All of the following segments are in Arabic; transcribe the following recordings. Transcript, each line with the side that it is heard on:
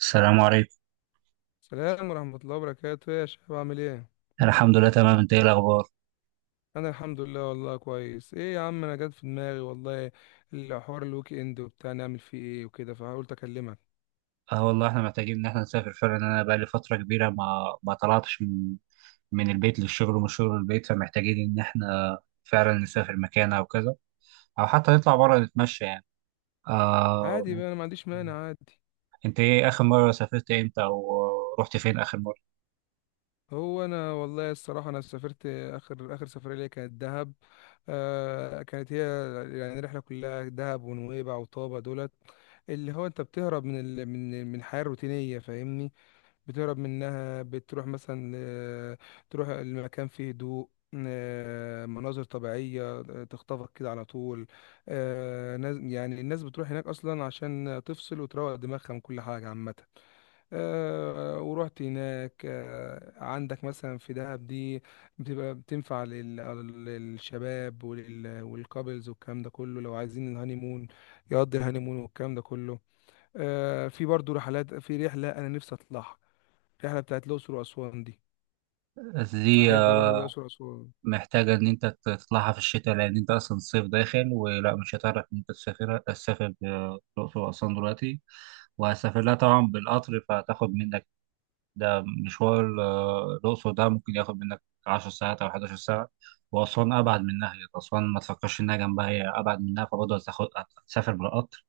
right: السلام عليكم.
left: السلام ورحمة الله وبركاته يا شباب، عامل ايه؟
right: الحمد لله تمام، انت ايه الاخبار؟
left: أنا الحمد لله والله كويس. ايه يا عم، أنا جات في دماغي والله الحوار الويك إند وبتاع نعمل فيه ايه وكده، فقلت أكلمك.
right: اه والله احنا محتاجين ان احنا نسافر فعلا، انا بقى لي فتره كبيره ما طلعتش من البيت للشغل ومن الشغل للبيت، فمحتاجين ان احنا فعلا نسافر مكان او كذا، او حتى نطلع بره نتمشى يعني. آه
left: عادي بقى، أنا ما عنديش مانع عادي.
right: انت ايه اخر مره سافرت امتى او رحت فين اخر مره؟
left: هو أنا والله الصراحة أنا سافرت آخر سفرية ليا كانت دهب. آه كانت هي، يعني الرحلة كلها دهب ونويبع وطابة، دولت اللي هو أنت بتهرب من ال... من من الحياة الروتينية، فاهمني؟ بتهرب منها، بتروح مثلا ل- تروح المكان فيه هدوء، مناظر طبيعية، تخطفك كده على طول. يعني الناس بتروح هناك أصلا عشان تفصل وتروق دماغها من كل حاجة عامة. ورحت هناك. عندك مثلا في دهب دي بتبقى بتنفع للشباب والكابلز والكلام ده كله، لو عايزين الهانيمون يقضي الهانيمون والكلام ده كله. في برضو رحلات، في رحلة أنا نفسي أطلعها، الرحله بتاعت الاقصر واسوان دي،
right: دي
left: احب اروح الاقصر واسوان.
right: محتاجة إن أنت تطلعها في الشتاء، لأن أنت أصلا الصيف داخل ولا مش هتعرف إن أنت تسافر الأقصر وأسوان دلوقتي، وهسافر لها طبعا بالقطر فهتاخد منك، ده مشوار. الأقصر ده ممكن ياخد منك عشر ساعات أو حداشر ساعة، وأسوان أبعد منها، هي أسوان ما تفكرش إنها جنبها، هي أبعد منها فبرضه هتاخد، هتسافر بالقطر.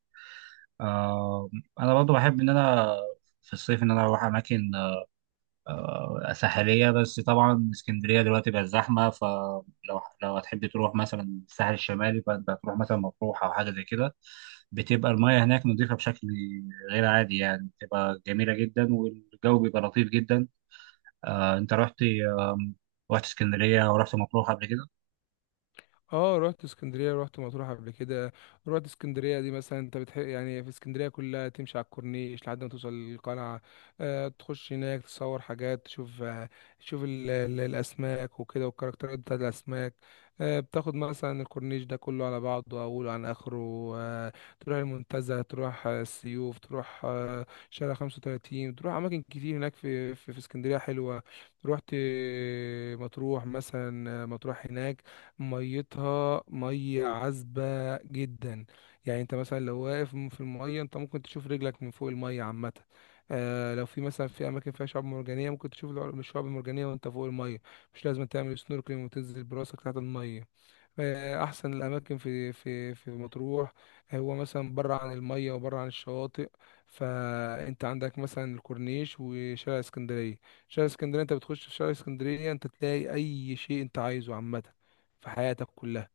right: آه، أنا برضه بحب إن أنا في الصيف إن أنا أروح أماكن ساحلية. بس طبعا اسكندرية دلوقتي بقت زحمة، فلو هتحب تروح مثلا الساحل الشمالي فأنت هتروح مثلا مطروح أو حاجة زي كده، بتبقى المياه هناك نظيفة بشكل غير عادي، يعني بتبقى جميلة جدا والجو بيبقى لطيف جدا. أنت رحت رحت اسكندرية أو رحت مطروح قبل كده؟
left: اه رحت اسكندريه، رحت مطروح قبل كده. رحت اسكندريه دي مثلا انت بتحب، يعني في اسكندريه كلها تمشي على الكورنيش لحد ما توصل للقلعه، آه تخش هناك تصور حاجات، تشوف آه تشوف ال الاسماك وكده، والكاركترات بتاعت الاسماك. آه بتاخد مثلا الكورنيش ده كله على بعضه اوله عن اخره. آه تروح المنتزه، تروح السيوف، تروح آه شارع 35، تروح اماكن كتير هناك في اسكندريه حلوه. رحت مطروح، مثلا مطروح هناك ميتها مية عذبة جدا، يعني انت مثلا لو واقف في المية انت ممكن تشوف رجلك من فوق المية عامة. آه لو في مثلا في اماكن فيها شعاب مرجانية ممكن تشوف الشعاب المرجانية وانت فوق المية، مش لازم تعمل سنوركلينج وتنزل براسك تحت المية. احسن الاماكن في في مطروح. هو مثلا بره عن الميه وبره عن الشواطئ، فانت عندك مثلا الكورنيش وشارع اسكندريه. شارع اسكندريه انت بتخش في شارع اسكندريه انت تلاقي اي شيء انت عايزه عامه في حياتك كلها.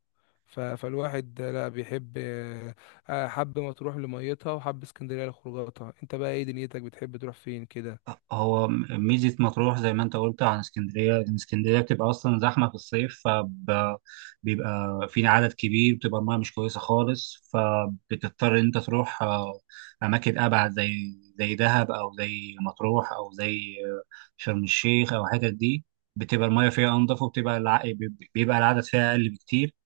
left: فالواحد لا بيحب، حب مطروح لميتها وحب اسكندريه لخروجاتها. انت بقى ايه دنيتك، بتحب تروح فين كده؟
right: هو ميزة مطروح زي ما انت قلت، عن اسكندرية ان اسكندرية بتبقى اصلا زحمة في الصيف، فبيبقى في عدد كبير، بتبقى المياه مش كويسة خالص، فبتضطر ان انت تروح اماكن ابعد زي دهب او زي مطروح او زي شرم الشيخ او الحتت دي. بتبقى المياه فيها انضف، بيبقى العدد فيها اقل بكتير.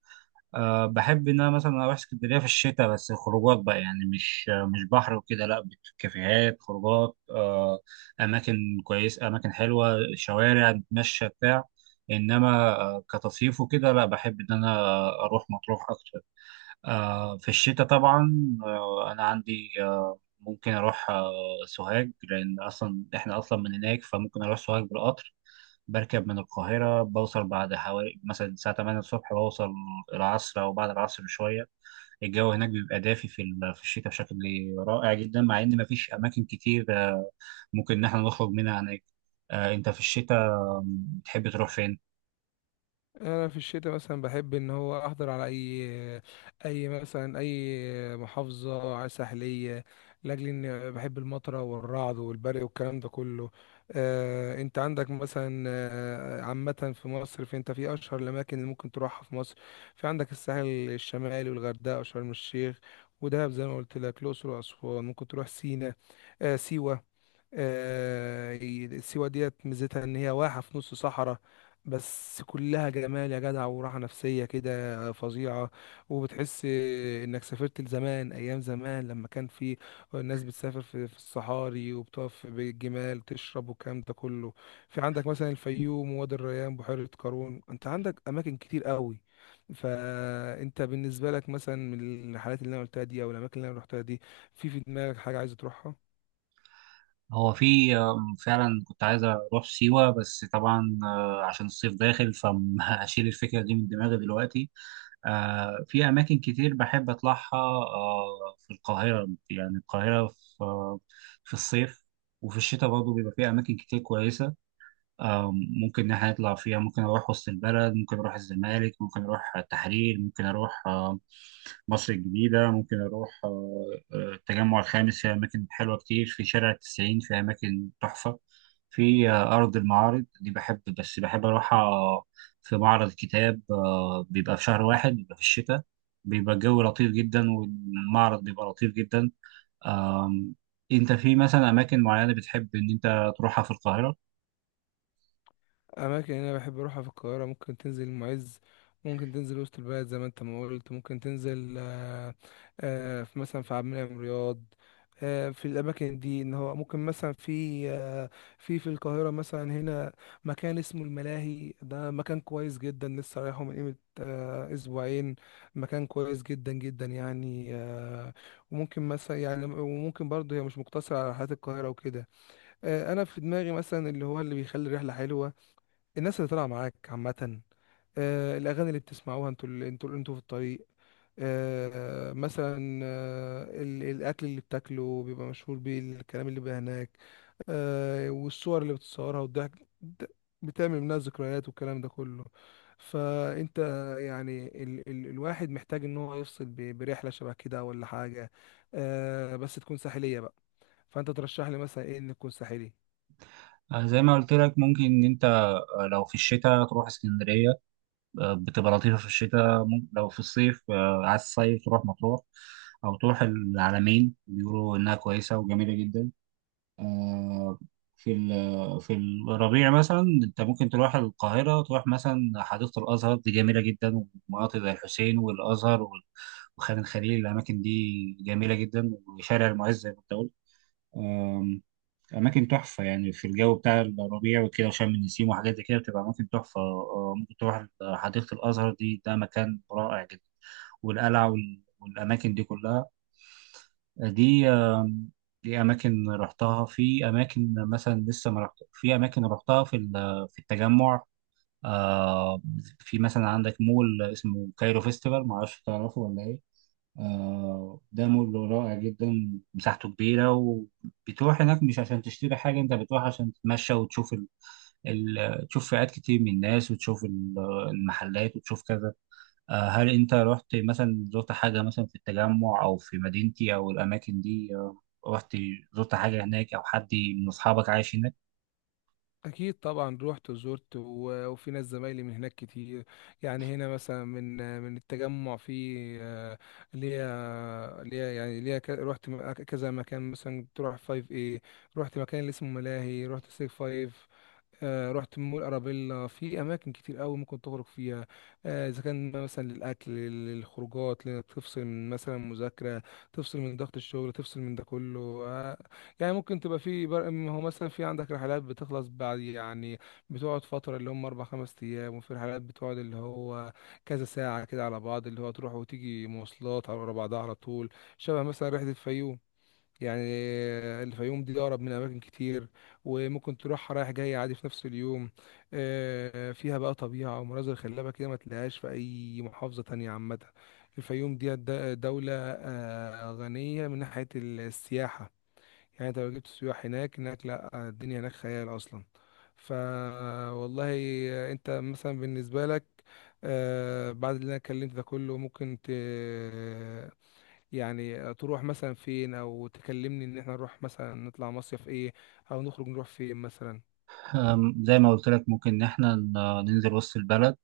right: أه، بحب ان انا مثلا اروح اسكندريه في الشتاء، بس خروجات بقى يعني، مش بحر وكده، لا. كافيهات، خروجات، أه اماكن كويسه، اماكن حلوه، شوارع نتمشى بتاع. انما أه كتصيف وكده لا، بحب ان انا اروح مطروح اكتر. أه في الشتاء طبعا. أه انا عندي أه ممكن اروح أه سوهاج، لان اصلا احنا اصلا من هناك، فممكن اروح سوهاج بالقطر، بركب من القاهرة بوصل بعد حوالي مثلا الساعة 8 الصبح، بوصل العصر أو بعد العصر بشوية. الجو هناك بيبقى دافي في الشتاء بشكل رائع جدا، مع إن مفيش أماكن كتير ممكن إن إحنا نخرج منها هناك. أنت في الشتاء بتحب تروح فين؟
left: انا في الشتاء مثلا بحب ان هو احضر على اي مثلا اي محافظه على ساحليه، لاجل ان بحب المطره والرعد والبرق والكلام ده كله. انت عندك مثلا، عامه في مصر، فانت في اشهر الاماكن اللي ممكن تروحها في مصر، في عندك الساحل الشمالي والغردقه وشرم الشيخ ودهب زي ما قلت لك، الاقصر واسوان، ممكن تروح سينا، سيوه. سيوة ديت ميزتها ان هي واحة في نص صحراء، بس كلها جمال يا جدع وراحة نفسية كده فظيعة، وبتحس انك سافرت لزمان، ايام زمان لما كان في الناس بتسافر في الصحاري وبتقف بالجمال تشرب والكلام ده كله. في عندك مثلا الفيوم ووادي الريان بحيرة قارون، انت عندك اماكن كتير قوي. فانت بالنسبة لك مثلا من الرحلات اللي انا قلتها دي او الاماكن اللي انا رحتها دي، في في دماغك حاجة عايز تروحها؟
right: هو في فعلا كنت عايز أروح سيوة، بس طبعا عشان الصيف داخل فهشيل الفكرة دي من دماغي دلوقتي. في أماكن كتير بحب أطلعها في القاهرة. يعني القاهرة في آه، في الصيف وفي الشتاء برضه بيبقى فيها أماكن كتير كويسة آه، ممكن إن إحنا نطلع فيها. ممكن أروح وسط البلد، ممكن أروح الزمالك، ممكن أروح التحرير، ممكن أروح مصر الجديدة، ممكن أروح التجمع الخامس، في أماكن حلوة كتير في شارع التسعين، في أماكن تحفة في أرض المعارض دي، بحب بس بحب أروحها في معرض كتاب بيبقى في شهر واحد، بيبقى في الشتاء، بيبقى الجو لطيف جدا والمعرض بيبقى لطيف جدا. آم، أنت في مثلا أماكن معينة بتحب إن أنت تروحها في القاهرة؟
left: اماكن انا بحب اروحها في القاهره، ممكن تنزل المعز، ممكن تنزل وسط البلد زي ما انت ما قلت، ممكن تنزل في مثلا في عبد المنعم رياض. في الاماكن دي ان هو ممكن مثلا في آه، في في القاهره مثلا هنا مكان اسمه الملاهي، ده مكان كويس جدا، لسه رايحه من قيمه اسبوعين، مكان كويس جدا جدا يعني. وممكن مثلا يعني، وممكن برضه هي مش مقتصره على رحلات القاهره وكده. انا في دماغي مثلا اللي هو اللي بيخلي الرحله حلوه الناس اللي طالعه معاك عامه، الاغاني اللي بتسمعوها انتوا اللي انتوا في الطريق، الاكل اللي بتاكله بيبقى مشهور بيه، الكلام اللي بيبقى هناك، والصور اللي بتصورها والضحك، د- بتعمل منها ذكريات والكلام ده كله. فانت يعني ال الواحد محتاج ان هو يفصل برحله شبه كده ولا حاجه، بس تكون ساحليه بقى. فانت ترشح لي مثلا ايه ان تكون ساحلي؟
right: زي ما قلت لك، ممكن ان انت لو في الشتاء تروح اسكندرية، بتبقى لطيفة في الشتاء. ممكن لو في الصيف عايز الصيف تروح مطروح او تروح العلمين، بيقولوا انها كويسة وجميلة جدا. آه، في الربيع مثلا انت ممكن تروح القاهرة، تروح مثلا حديقة الازهر دي جميلة جدا، ومناطق زي الحسين والازهر وخان الخليل، الاماكن دي جميلة جدا، وشارع المعز زي ما انت قلت، أماكن تحفة. يعني في الجو بتاع الربيع وكده وشم النسيم وحاجات زي كده بتبقى أماكن تحفة. ممكن تروح حديقة الأزهر دي، ده مكان رائع جدا، والقلعة والأماكن دي كلها دي. دي أماكن رحتها، في أماكن مثلا لسه ما رحت، في أماكن رحتها في التجمع. آه، في مثلا عندك مول اسمه كايرو فيستيفال، معرفش تعرفه ولا إيه؟ ده مول رائع جدا، مساحته كبيرة، وبتروح هناك مش عشان تشتري حاجة، انت بتروح عشان تتمشى وتشوف تشوف فئات كتير من الناس، وتشوف المحلات، وتشوف كذا. هل انت رحت مثلا، زرت حاجة مثلا في التجمع او في مدينتي او الاماكن دي؟ رحت، زرت حاجة هناك، او حد من اصحابك عايش هناك؟
left: أكيد طبعا روحت وزرت وفي ناس زمايلي من هناك كتير، يعني هنا مثلا من التجمع، في آه، ليا ليا يعني ليا روحت كذا مكان، مثلا تروح فايف ايه، روحت مكان اللي اسمه ملاهي، روحت سيف فايف، رحت مول ارابيلا، في اماكن كتير قوي ممكن تخرج فيها، اذا كان مثلا للاكل للخروجات تفصل من مثلا مذاكره، تفصل من ضغط الشغل، تفصل من ده كله. يعني ممكن تبقى في ما هو مثلا في عندك رحلات بتخلص بعد يعني، بتقعد فترة اللي هم أربع خمس أيام، وفي رحلات بتقعد اللي هو كذا ساعة كده على بعض اللي هو تروح وتيجي مواصلات على ورا بعضها على طول، شبه مثلا رحلة الفيوم. يعني الفيوم دي أقرب من أماكن كتير، وممكن تروحها رايح جاي عادي في نفس اليوم. فيها بقى طبيعة ومناظر خلابة كده ما تلاقيهاش في أي محافظة تانية عامة. الفيوم دي دولة غنية من ناحية السياحة، يعني انت لو جبت سياح هناك، هناك لا الدنيا هناك خيال اصلا. ف والله انت مثلا بالنسبه لك بعد اللي انا اتكلمت ده كله ممكن يعني تروح مثلا فين، او تكلمني ان احنا نروح مثلا نطلع مصيف ايه، او نخرج نروح فين مثلا؟
right: زي ما قلت لك، ممكن إن إحنا ننزل وسط البلد،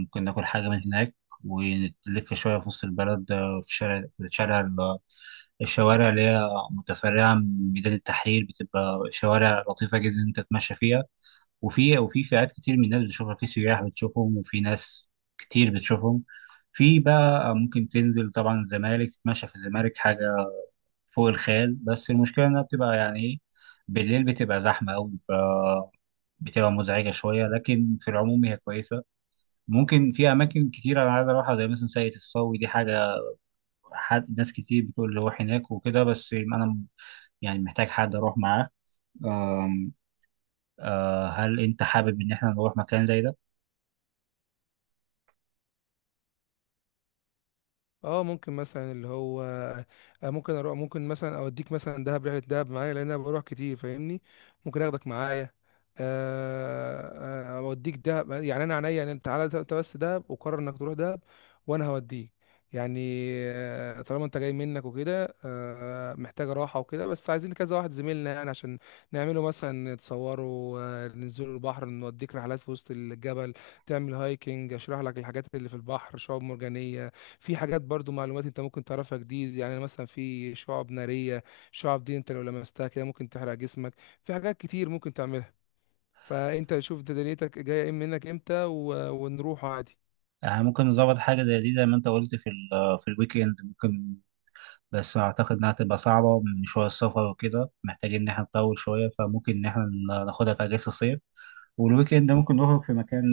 right: ممكن ناكل حاجة من هناك ونلف شوية في وسط البلد. في الشارع الشوارع اللي هي متفرعة من ميدان التحرير بتبقى شوارع لطيفة جدا إن أنت تتمشى فيها، وفي فئات كتير من الناس بتشوفها، في سياح بتشوفهم، وفي ناس كتير بتشوفهم. في بقى ممكن تنزل طبعا الزمالك، تتمشى في الزمالك حاجة فوق الخيال، بس المشكلة إنها بتبقى يعني إيه، بالليل بتبقى زحمة أوي، بتبقى مزعجة شوية، لكن في العموم هي كويسة. ممكن في أماكن كتيرة أنا عايز أروحها زي مثلا ساقية الصاوي دي، حاجة، حد، ناس كتير بتقول روح هناك وكده، بس أنا يعني محتاج حد أروح معاه. أم، هل أنت حابب إن إحنا نروح مكان زي ده؟
left: اه ممكن مثلا اللي هو، ممكن اروح، ممكن مثلا اوديك مثلا دهب، رحله دهب معايا لان انا بروح كتير فاهمني، ممكن اخدك معايا. اوديك دهب يعني انا عينيا، يعني انت تعالى انت بس دهب، وقرر انك تروح دهب وانا هوديك. يعني طالما انت جاي منك وكده، محتاجه راحه وكده، بس عايزين كذا واحد زميلنا يعني عشان نعمله مثلا تصوروا، ننزلوا البحر، نوديك رحلات في وسط الجبل، تعمل هايكنج، اشرح لك الحاجات اللي في البحر شعاب مرجانيه، في حاجات برضو معلومات انت ممكن تعرفها جديد، يعني مثلا في شعب نارية، شعب دي انت لو لمستها كده ممكن تحرق جسمك، في حاجات كتير ممكن تعملها. فانت شوف ده دنيتك جاية ايه منك امتى ونروح عادي.
right: ممكن نظبط حاجة زي دي زي ما أنت قلت في الويك إند. ممكن، بس اعتقد انها تبقى صعبه من شويه، السفر وكده محتاجين ان احنا نطول شويه، فممكن ان احنا ناخدها في اجازه الصيف، والويكند ممكن نخرج في مكان،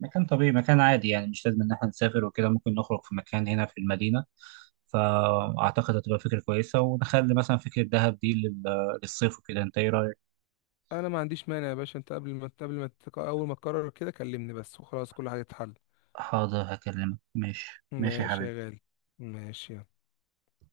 right: مكان طبيعي، مكان عادي يعني، مش لازم ان احنا نسافر وكده، ممكن نخرج في مكان هنا في المدينه، فاعتقد هتبقى فكره كويسه، ونخلي مثلا فكره دهب دي للصيف وكده. انت ايه رايك؟
left: انا ما عنديش مانع يا باشا، انت قبل ما قبل ما تك- اول ما تقرر كده كلمني بس وخلاص كل حاجة تتحل.
right: حاضر، هكلمك. ماشي ماشي يا
left: ماشي يا
right: حبيبي.
left: غالي، ماشي.